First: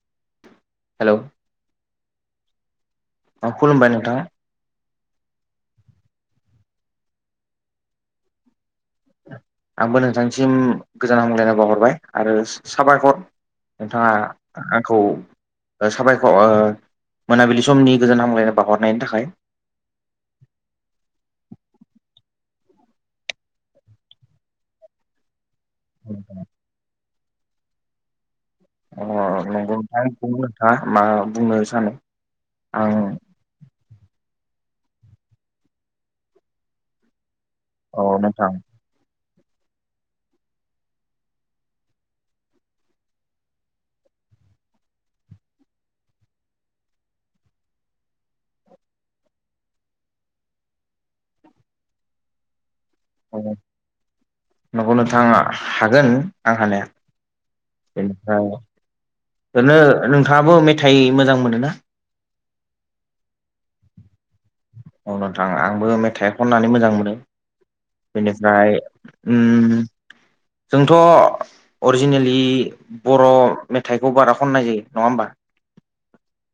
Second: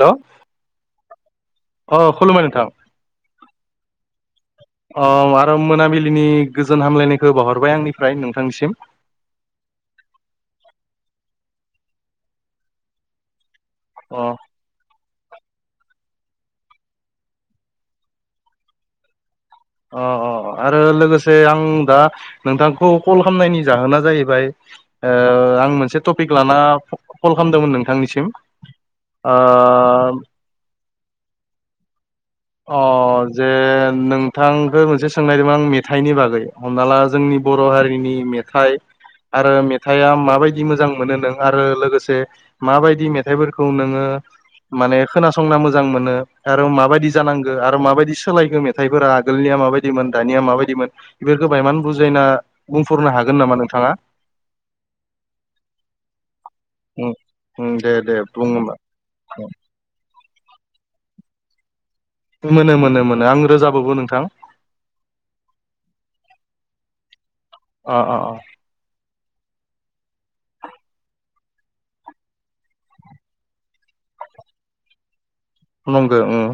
Hello hello अ खुलुमबाय नोंथां। अ खुलुमबाय नोंथां। औ आरो मोनाबिलिनि गोजोन हामलायनायखो बाहरबाय आंनिफ्राय नोंथांनिसिम आंबो नोंथांसिम गोजान हामलायनाय बावहरबाय आरो साबायखर नोंथाङा अ आंखौ साबायखर मोनाबिलि समनि गोजोन हामलायनाय बावहरनायनि थाखाय। अ अ आरो लोगोसे आं दा नोंथांखौ कल खालामनायनि जाहोना जाहैबाय ओ आं मोनसे टपिक लाना कल खालामदोंमोन नोंथांनिसिम। अ ओ नंगौ नोंथांं नोंथा मा बुंनो सानो। अ आं जे नोंथांख ोमोनसे सोंनायदोंमोन आं मेथाइनि बागै हमना ला जोंनि बर' औ हारिनि नोंथां मेथाइ आरो मेथाइआ माबायदि मोजां मोनो नों आरो लोगोसे माबायदि मेथाइफोरखौ नोङो माने खोनासंना मोजां मोनो आरो माबायदि जानांगो आरो माबायदि सोलायखो मेथाइफोरा आगोलनिया माबायदिमोन दानिया माबायदिमोन। बेफोरखो बायेमान बुजायना बुंफोरनो हागोन नामा नोंथाङा? नंगौ नोंथाङा हागोन आं हानाया उम उम दे दे बुं बेनिफ्राय होमबा ओरैनो नोंथाङाबो मेथाइ मोजां मोनो ना? मोनो मोनो मोनो आं रोजाबोबो नोंथां। औ नोंथां आंबो मेथाइ खननानै मोजां मोनो अ अ अ बेनिफ्राय उम जोंथ' अरजिनेलि बर' मेथाइखौ बारा खननाय जायो नङा ओमबा? नंगो उम।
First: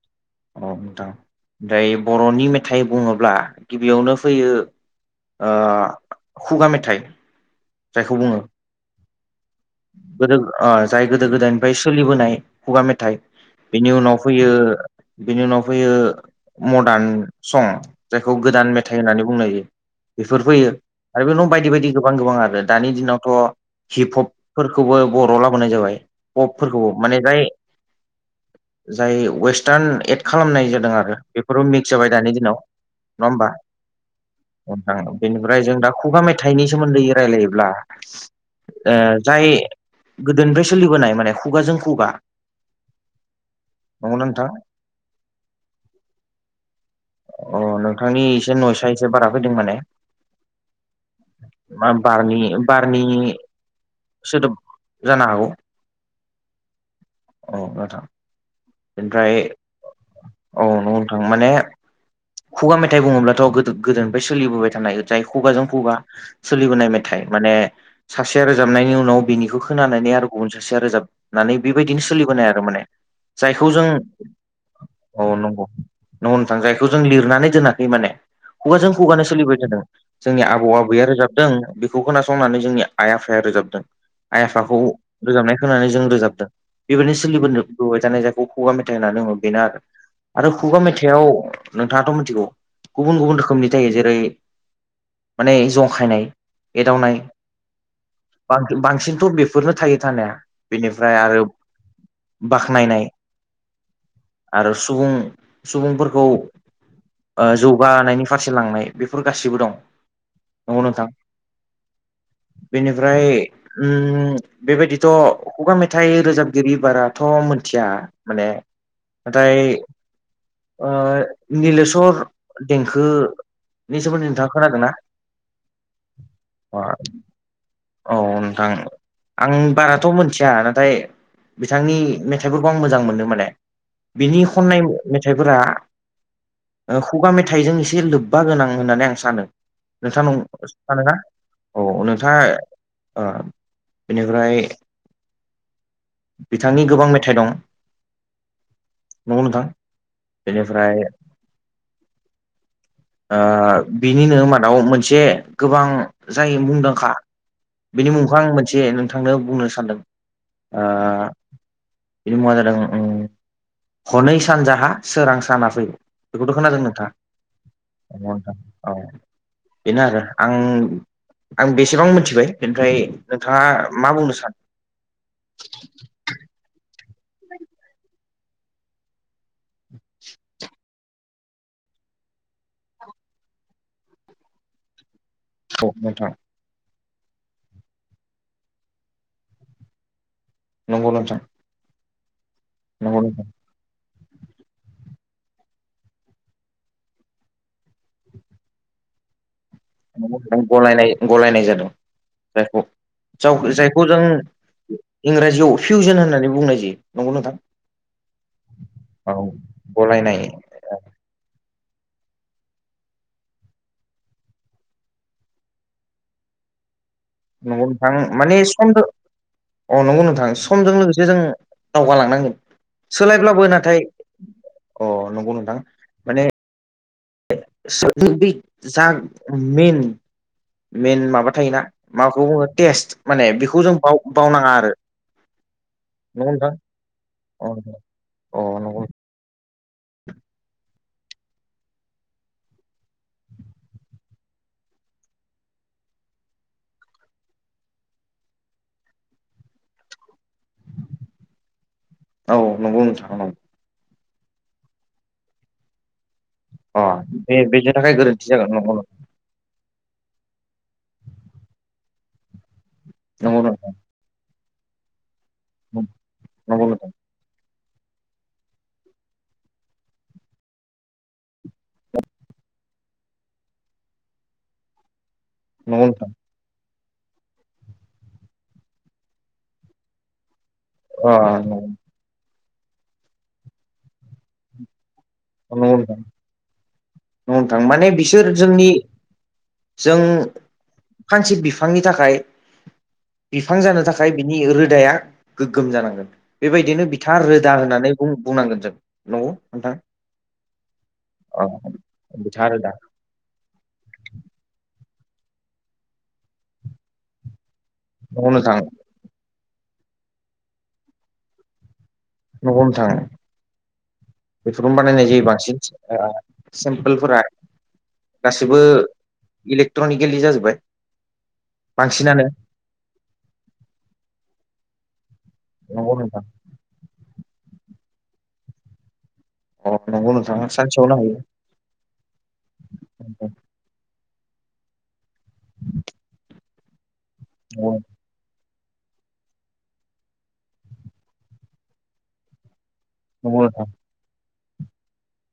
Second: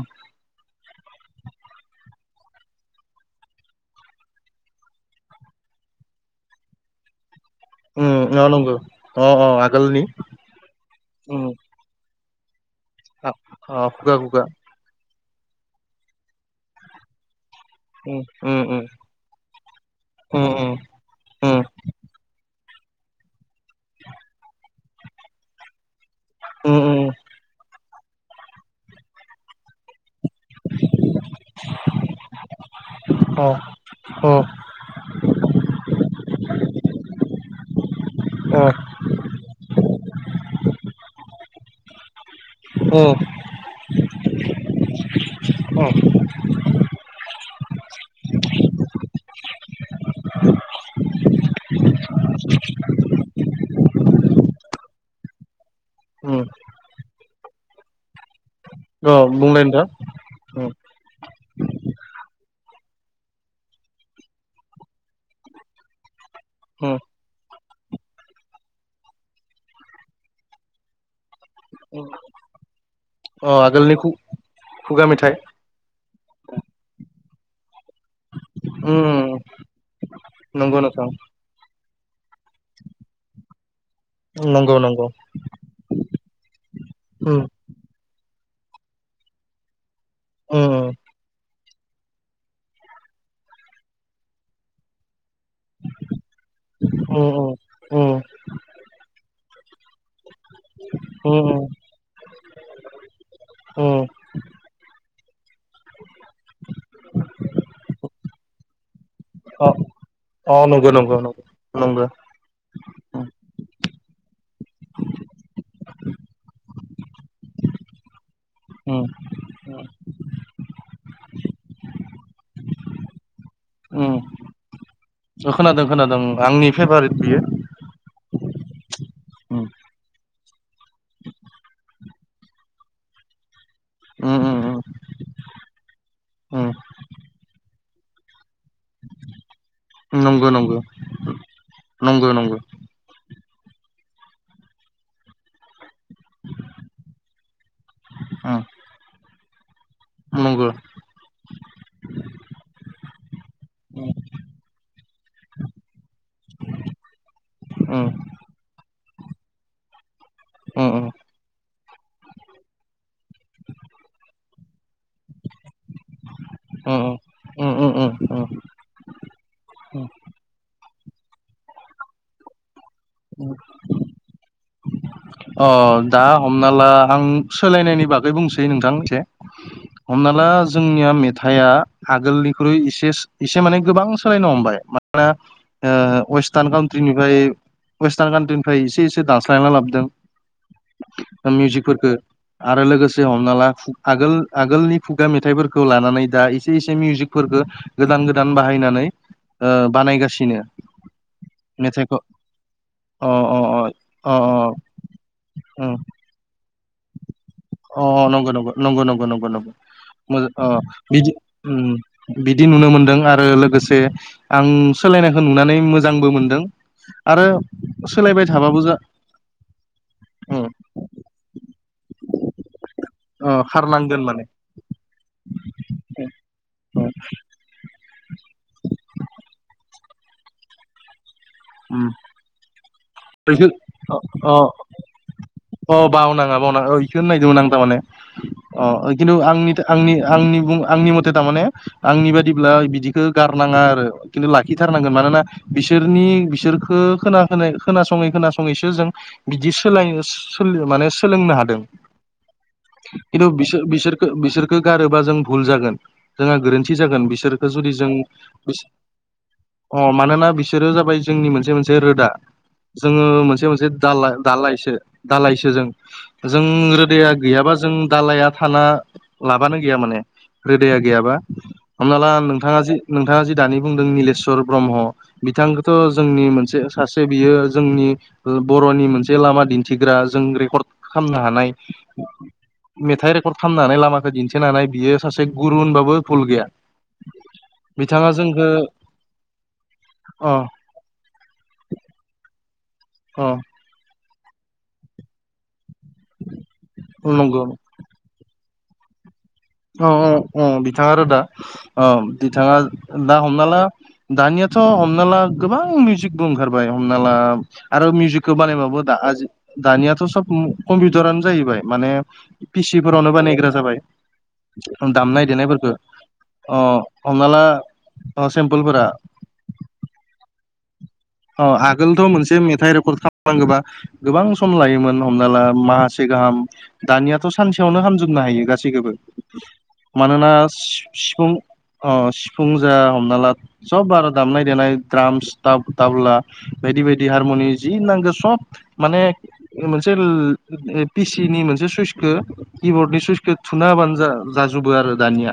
अ नोंथां ओमफ्राय बर'नि मेथाइ बुङोब्ला गिबियावनो फैयो ओ खुगा मेथाइ टच़ उम अ नंगो अ अ आगोलनि गोदो ओ जाय गोदो उम गोदायनिफ्राय सोलिबोनाय खुगा मे मेथाय अ अ बेनि खुगा उनाव खुगा फैयो बेनि उनाव फैयो मडार्न सं। उम जायखौ उम गोदान उम मेथाइ होननानै बुंनाय जायो बेफोर उम फैयो उम आरो बे न' उम बायदि बायदि गोबां गोबां आरो दानि दिनावथ' हिप हप फोरखौबो बर'आव लाबोनाय जाबाय। उम पपफोरखौ उम माने जाय जाय वेस्टार्न एट खालामनाय जादों आरो बेफोरआव मिक्स जाबाय दानि दिनाव नङा अ ओमबा? अ बेनिफ्राय जों दा खुगा मेथाइनि सोमोन्दै रायलायोब्ला अ ओ जाय गोदोनिफ्राय सोलिबोनाय माने खुगाजों खुगा अ नंगौना नोंथां अ नोंथांनि एसे नयसआ एसे बारा फैदों माने [inaudible] मा बारनि बारनि सोदोब जानो हागौ अम औ नोथां अ बेनिफ्राय बुंलाय नोंथां औ नोंथां माने खुगा मेथाइ बुङोब्लाथ' गो-गोदोनिफ्राय सोलिबोबाय थानाय जाय खुगाजों खुगा सोलिबोनाय उम मेथाइ माने सासेया रोजाबनायनि उनाव बिनिखौ खोनानानै आरो गुबुन सासेया रोजाब होननानै बेबायदिनो उम सोलिबोनाय आरो माने अ जायखौ जों आगोलनि खु खुगा औ मेथाइ नंगौ नंगौ नोंथां जायखौ जों लिरनानै दोनाखै माने खुगाजों खुगानो उम सोलिबाय थादों जोंनि आबौ नंगौ आबैया नोंथां रोजाबदों बेखौ खोनासंनानै जोंनि आइ आफाया रोजाबदों आइ आफाखौ नंगौ नंगौ रोजाबनाय होनानै जों रोजाबदों बेबायदिनो उम सोलिबोनदों जानाय जायखौ खुगा मेथाइ होनना बुङो बेनो आरो आरो खुगा उम मेथाइआव नोंथाङा थ' मिथिगौ गुबुन गुबुन रोखोमनि जायो जेरै माने जंखायनाय एदावनाय उम उम बांसिनथ' बेफोरनो थायो थानाया बेनि फ्राय उम आरो उम बाख्नायनाय उम आरो सुबुं सुबुंफोरखौ ओ‌ जौगानायनि फारसे लांनाय बेफोर गासिबो अ दं अ नंगौ नोंथां नंगौ नंगौ बेनिफ्राय अम बेबायदिथ' खुगा मेथाइ रोजाबगिरि बाराथ' मोनथिया माने अम ओमफ्राय ओ निलेशर देंखो नि उम सोमोन्दै नोंथाङा खोनादों ना खोनादों खोनादों आंनि औ फेभारेट बियो नोंथां आं उम बाराथ' मोनथिया नाथाय बिथांनि मेथाइफोरखौ आं मोजां मोनो माने बिनि उम खननाय उम मेथाइफोरा उम ओ खुगा मेथाइजों एसे लोब्बा गोनां होननानै आं सानो नोंथाङा नंगौ नंगौ सानो ना औ नंगौ नोंथाङा नंगौ ओ बिनिफ्राय बिथांनि गोबां मेथाइ दं उम नंगौ नोंथां नंगौ बेनिफ्राय ओ उम बिनिनो मादाव मोनसे गोबां जाय मुंदांखा बेनि उम मुंखौ आं मोनसे नोंथांनो बुंनो सानदों ओ उम बिनि मुङा जादों हनै सानजाहा सोरां साना फै बेखौथ' खोनादों उम नोंथां उम उम उम औ बेनो आरो आं आं बेसेबां मिथिबाय बेनिफ्राय उम नोंथाङा मा बुंनो अ सानो दा हमना ला आं सोलायनायनि बागै बुंसै नोंथां मिथिबाय हमना ला जोंनिया मेथाइआ आगोलनिख्रुइ एसे एसे माने गोबां सोलायनो हमबाय मानोना औ नोंथां ओ वेस्टार्न काउन्ट्रि निफ्राय वेस्टार्न काउन्ट्रि निफ्राय एसे एसे दानस्लायना लाबोदों नंगौ नोंथां मिउजिकफोरखो आरो नंगौ लोगोसे नोंथां हमनाला आगोल आगोलनि खुगा मेथाइफोरखौ लानानै दा एसे एसे मिउजिकफोरखो गोदान गोदान बाहायनानै ओ बानायगासिनो गलायनाय गलायनाय जादों। मेथाइखौ अ अ जायखौ जायखौ जों अ इंराजियाव अ फिउजन होननानै बुंनाय जायो। नंगौ नोंथां अ नंगौ नंगौ नंगौ नंगौ औ नंगौ नंगौ गलायनाय मोजां ओ बिदि अम बिदि नुनो मोनदों आरो लोगोसे आं सोलायनायखौ नुनानै मोजांबो मोनदों। आरो नंगौ नोंथां सोलायबाय माने थाबाबो जा समजों औ नंगौ नोंथां समजों लोगोसे जों दावगालांनांगोन ओ सोलायब्लाबो नाथाय खारनांगोन माने अ नंगौ नोंथां माने औ सिगां बे मेइन [inaudible] मेन माबा थायोना उम माखौ बुङो टेस्ट माने बेखौ जों बाव बावनांआ आरो ओ नंगौ बावनाङा नोंथां बावनाङा ओ इखौनो नायदोंमोन आं अ थारमाने अ ओ नंगौ खिन्थु आंनि आंनि आंनि बुं आंनि मथे थारमाने आंनि बादिब्ला बिदिखो गारनांआ आरो खिन्थु लाखिथारनांगोन मानोना बिसोरनि बि बिसोरखो खोना खोनासंयै खोनासंयैसो जों बिदि सोलाय सोलियो मानो सोलोंनो हादों औ नंगौ नोंथां खिन्थु नंगौ बिसोर बिसोर बिसोरखो गारोबा जों भुल जागोन जोंहा गोरोन्थि अ जागोन बे बिसोरखो बेनि जुदि जों थाखाय गोरोन्थि जागोन बि जे नंगौ अ मानोना बिसोरो जाबाय जोंनि मोनसे मोनसे रोदा जोङो नंगौ मोनसे-मोनसे नोंथां दालाय दालायसो दालायसो जों जों नंगौ ओ नोंथां रोदाया गैयाबा जों जों दालाया थाना लाबानो गैया माने रोदाया गैआबा हमना ला नोंथांआ जि नोंथांआ जि दानि बुंदों निलिसर ब्रह्म बिथां खो थ' नंगौ नोंथां जोंनि मोनसे ओनसोल सासे बियो जोंनि ओ बर'नि मोनसे लामा दिन्थिग्रा जों रेकर्ड खा अ खामनो हानाय नंगौ मेथाइ रेकर्ड खामनो हानाय लामाखौ दिन्थिनानै बियो सासे गुरु नंगौ नोंथां होनबाबो भुल गैया नंगौ नोंथां माने बिथांआ बिसोर जोंखो जोंनि जों फांसे बिफांनि थाखाय अ बिफां जानो थाखाय आमफाय बिनि रोदाया गोग्गोम जानांगोन बेबायदिनो बिथांआ नंगौ रोदा होननानै बुं बुंनांगोन जों नंगौ नोंथां औ औ औ बिथांआ रोदा अ औ बिथा बिथांआ रोदा दा हमना ला दानियाथ' हमना ला गोबां मिउजिकबो ओंखारबाय हमना ला आरो नंगौ मिउजिकखो नोंथां बानायबाबो दा आ दानिआथ' सब कम कम्पिउटारानो जाहैबाय माने नंगौ नोंथां पिसिफोरावनो बानायग्रा जाबाय बेफोरखौनो बानायनाय जायो दामनाय बांसिन देनायफोरखौ ओ अ सेमपोलफोरा हमना ला अ गासिबो सेम्पोलफोरा इलेक्ट्रनिकिलि जाजोबबाय ओ आगोलथ' मोनसे मेथाइ रेकर्ड खालामनांगोबा गोबां सम लायोमोन हमना ला नंगौ माहासे नोंथां गाहाम दानिआथ' सानसेआवनो खामजोबनो हायो गासैखौबो अ नंगौ मानोना नोंथां सि सानसेयावनो हायो सिफुं ओ सिफुं जा हमना ला नोंथां। सब आरो दामनाय-देनाय द्रामस सिथाब बावला बायदि बायदि हारमुनि नंगौ जि नांगो सब माने मोनसे ला इपिसिनि मोनसे सुइसखौ किबर्डनि सुइस सुइसखो नंगौ थुना नोंथां होबानो जा जाजुबो आरो दानिआ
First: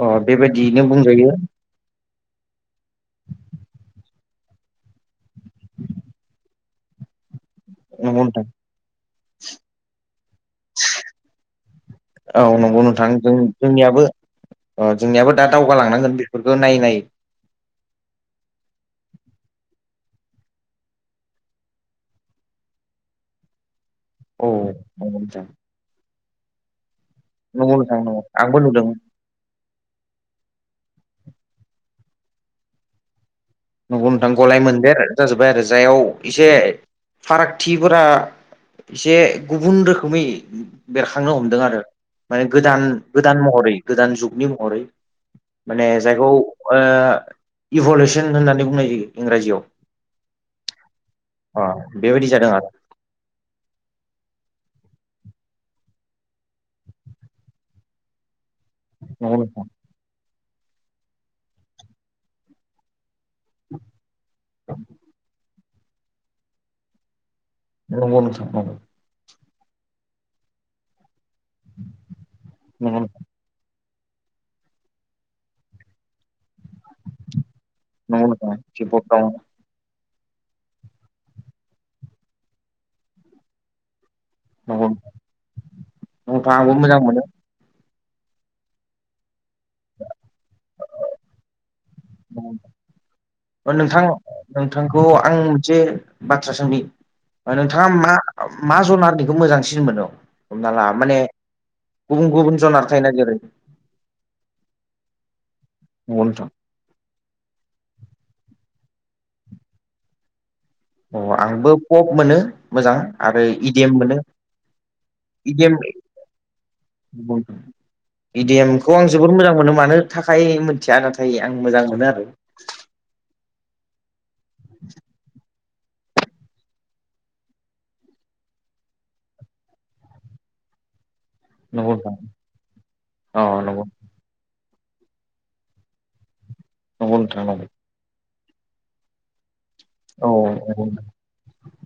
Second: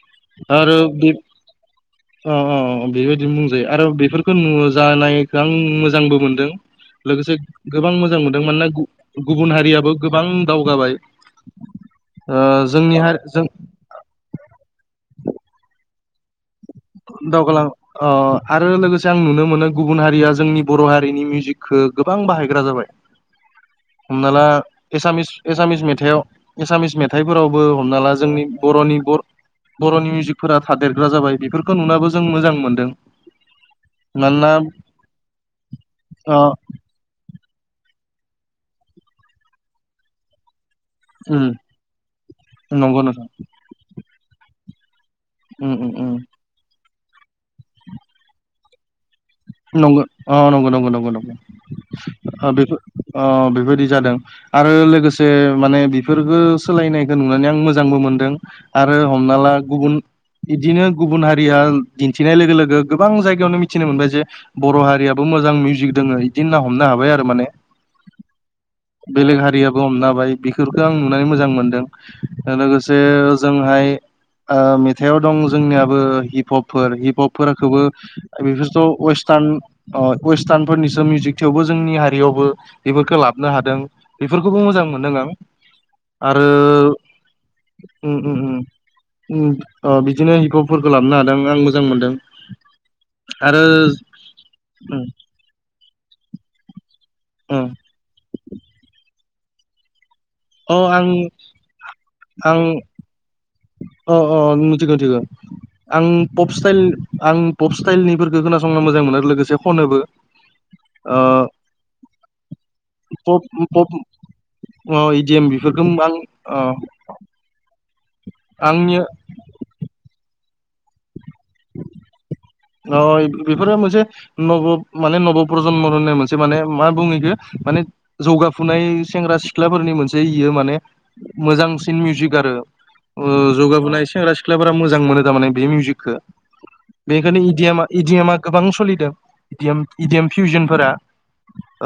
अ आरो बेबायदियैनो बेफो बुंजायो ओ ओ बेबायदिनो बुंजायो आरो बेफोरखो नु जानायखो गां‌ मोजांबो मोनदों लोगोसे गोबां मोजां नंगौ मोनदों नोंथां मानोना गु गुबुन हारिआबो गोबां दावगाबाय ओ जोंनि हारि जों नियाबो ओ जोंनिआबो दा दावगालांनांगोन बिफोरखो नायै नायै दावगालां ओ आरो लोगोसे आं नुनो मोनो गुबुन हारिआ जोंनि बर' हारिनि मिउजिकखो गोबां बाहायग्रा जाबाय हमना ला औ नंगौ एसामिस नोंथां एसामिस मेथाइआव एसामिस मेथाइफोरावबो नंगौ नोंथां हमना ला नंगौ जोंनि आंबो नुदों बर'नि बर' बर'नि मिउजिकफोरा थादेरग्रा जाबाय बेफोरखौ नुना बो जों मोजां मोनदों नंगौ नोंथां मानोना ग'लाय मोनदेर जाजोब्बाय आरो जायाव अ इसे फारागथिफोरा इसे गुबुन रोखोमै बेरखांनो उम हमदों आरो मानि गोदान नंगौ नोंथां गोदान महरै गोदान जुगनि महरै उम माने उम उम जायखौ ओ इभुलुसन होननानै बुंनाय जायो इंराजिआव नंगौ ओ नंगौ नंगौ नंगौ बेबायदि जादों ओ आरो बेफोर ओ बादि जादों आरो लोगोसे माने बेफोरफोरखो सोलायनायखौ नुनानै आं मोजांबो मोनदों आरो हमना नंगौ ला नोंथां गुबुन इदिनो गुबुन हारिया दिन्थिनाय लोगो लोगो गोबां जायगा यावनो मिथिनो मोनबाय जे बर' हारियाबो मोजां मिउजिक दोङो बिदि ना हमनो हाबाय आरो माने अ नोंथां अ बेलेग हारियाबो हमनाबाय बेफोरखौ आं नुनानै मोजां मोनदों लोगोसे नंगौ नंगौ जोंहाय ओ मेथाइआव दं जोंनियाबो हिप हप फोर हिप हपखौबो नंगौ नोंथां बेफोरथ' किबर्ड दं वेस्ट अ वेस्टार्नफोरनिसो मिउजिक थेवबो जोंनि हारियावबो बेफोरखौ लाबोनो हादों बेफोरखौबो मोजां नंगौ मोनदों आं आरो नोंथां आंबो मोजां मोनो उम उम उम उम ओ बिदिनो हिप हपफोरखौ लाबोनो हादों आं मो- मोजां मोनदों आरो नोंथां उम नोंथांखौ आं मोनसे बाथ्रा सोंनि उम नोंथाङा मा मा जुनारनिखौ मोजांसिन मोनो हमना अ ला आं माने गुबुन-गुबुन आं जनार थायो ना जेरै- अ मिथिगौ मिथिगो आं नंगौ नोंथां पप स्टाइल आं पप स्टाइलनिफोरखौ खोनासंनो मोजां मोनो आरो लोगोसे खनोबो अ ओ आंबो पप मोनो मोजां आरो पप पप इडिएम मोनो अ इडिएम बेफोरखौबां औ इडिएमखौ आं जोबोद मोजां मोनो मानो थाखाय मिथिया नाथाय आं मोजां मोनो आरो अ बेफोरो मोनसे न'बब माने नबब प्रजन्म होननाय मोनसे माने मा बुङो बेखो माने जौगाफुनाय सेंग्रा सिख्लाफोरनि मोनसे इयो माने नंगौ मोजांसिन मिउजिक आरो ओ जौगाबोनाय सेंग्रा सिख्ला [unintelligible] मोजां मोनो थारमाने बे मिउजिखौ मानि नोंथां अ नंगौ नोंथां नंगौ इडिएमा इडिएमा गोबां सोलिदों इडिएम इडिएम औ औ फिउजनफोरा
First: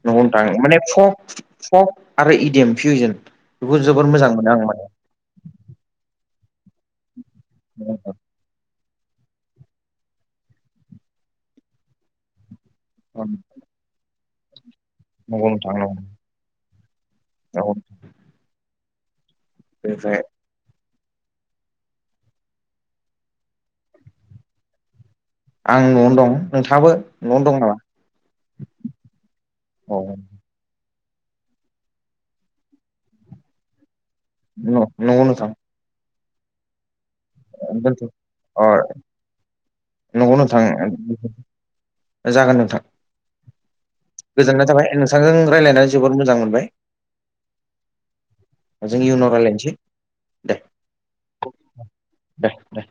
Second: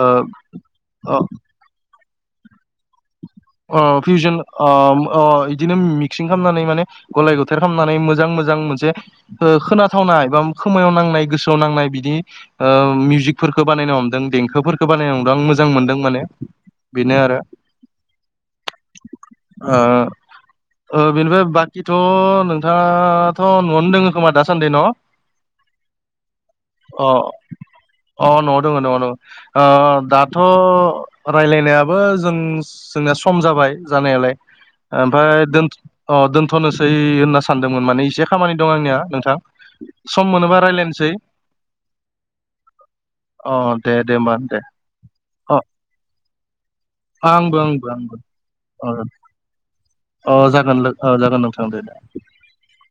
न'गौ नोथां माने ओ फक आरो इदिम फिउजन बेखौ जोबोर मोजां मोनो आं माने अ इदिनो मिक्सिं खालामनानै माने गलाय गथेर खालामनानै नंगौ मोजां-मोजां मोनसे ओ खोनाथावनाय बा खोमायाव नांनाय गोसोआव नांनाय बिदि मिउजिकफोरखौ बानायनो हमदों देंखोफोरखौ बानायनो हमदों आं मोजां नोंथां नंगौ मोनदों माने बेनो आरो औ ओ बेनिफ्राय ओ बेनिफ्राय बाखिथ' नोंथाङाथ' न'आवनो दङ खोमा दासान्दि न' आं न'आवनो दं नोंथाङाबो अ न'आवनो दं नामा अ न'आव दङ न'आव ओ औ दाथ' दाथ' रायलायनायाबो जों जोंनिया सम जाबाय जानायालाय नंगौ ओमफाय नोंथां दोन अ दोनथ'नोसै होनना सान- सानदोंमोन दोनथ' माने एसे खामानि अ दं आंनिया नोंथां सम नंगौ मोनोबा नोंथां रायलायनोसै जागोन नोंथां अ दे दे होमबा दे आ नोंथांजों अ रायलायनानै जोबोद मोजां मोनबाय आंबो आंबो आंबो अ जों इउनाव रायलायनोसै अ जागोन लो जागोन नोंथां देदे दे दे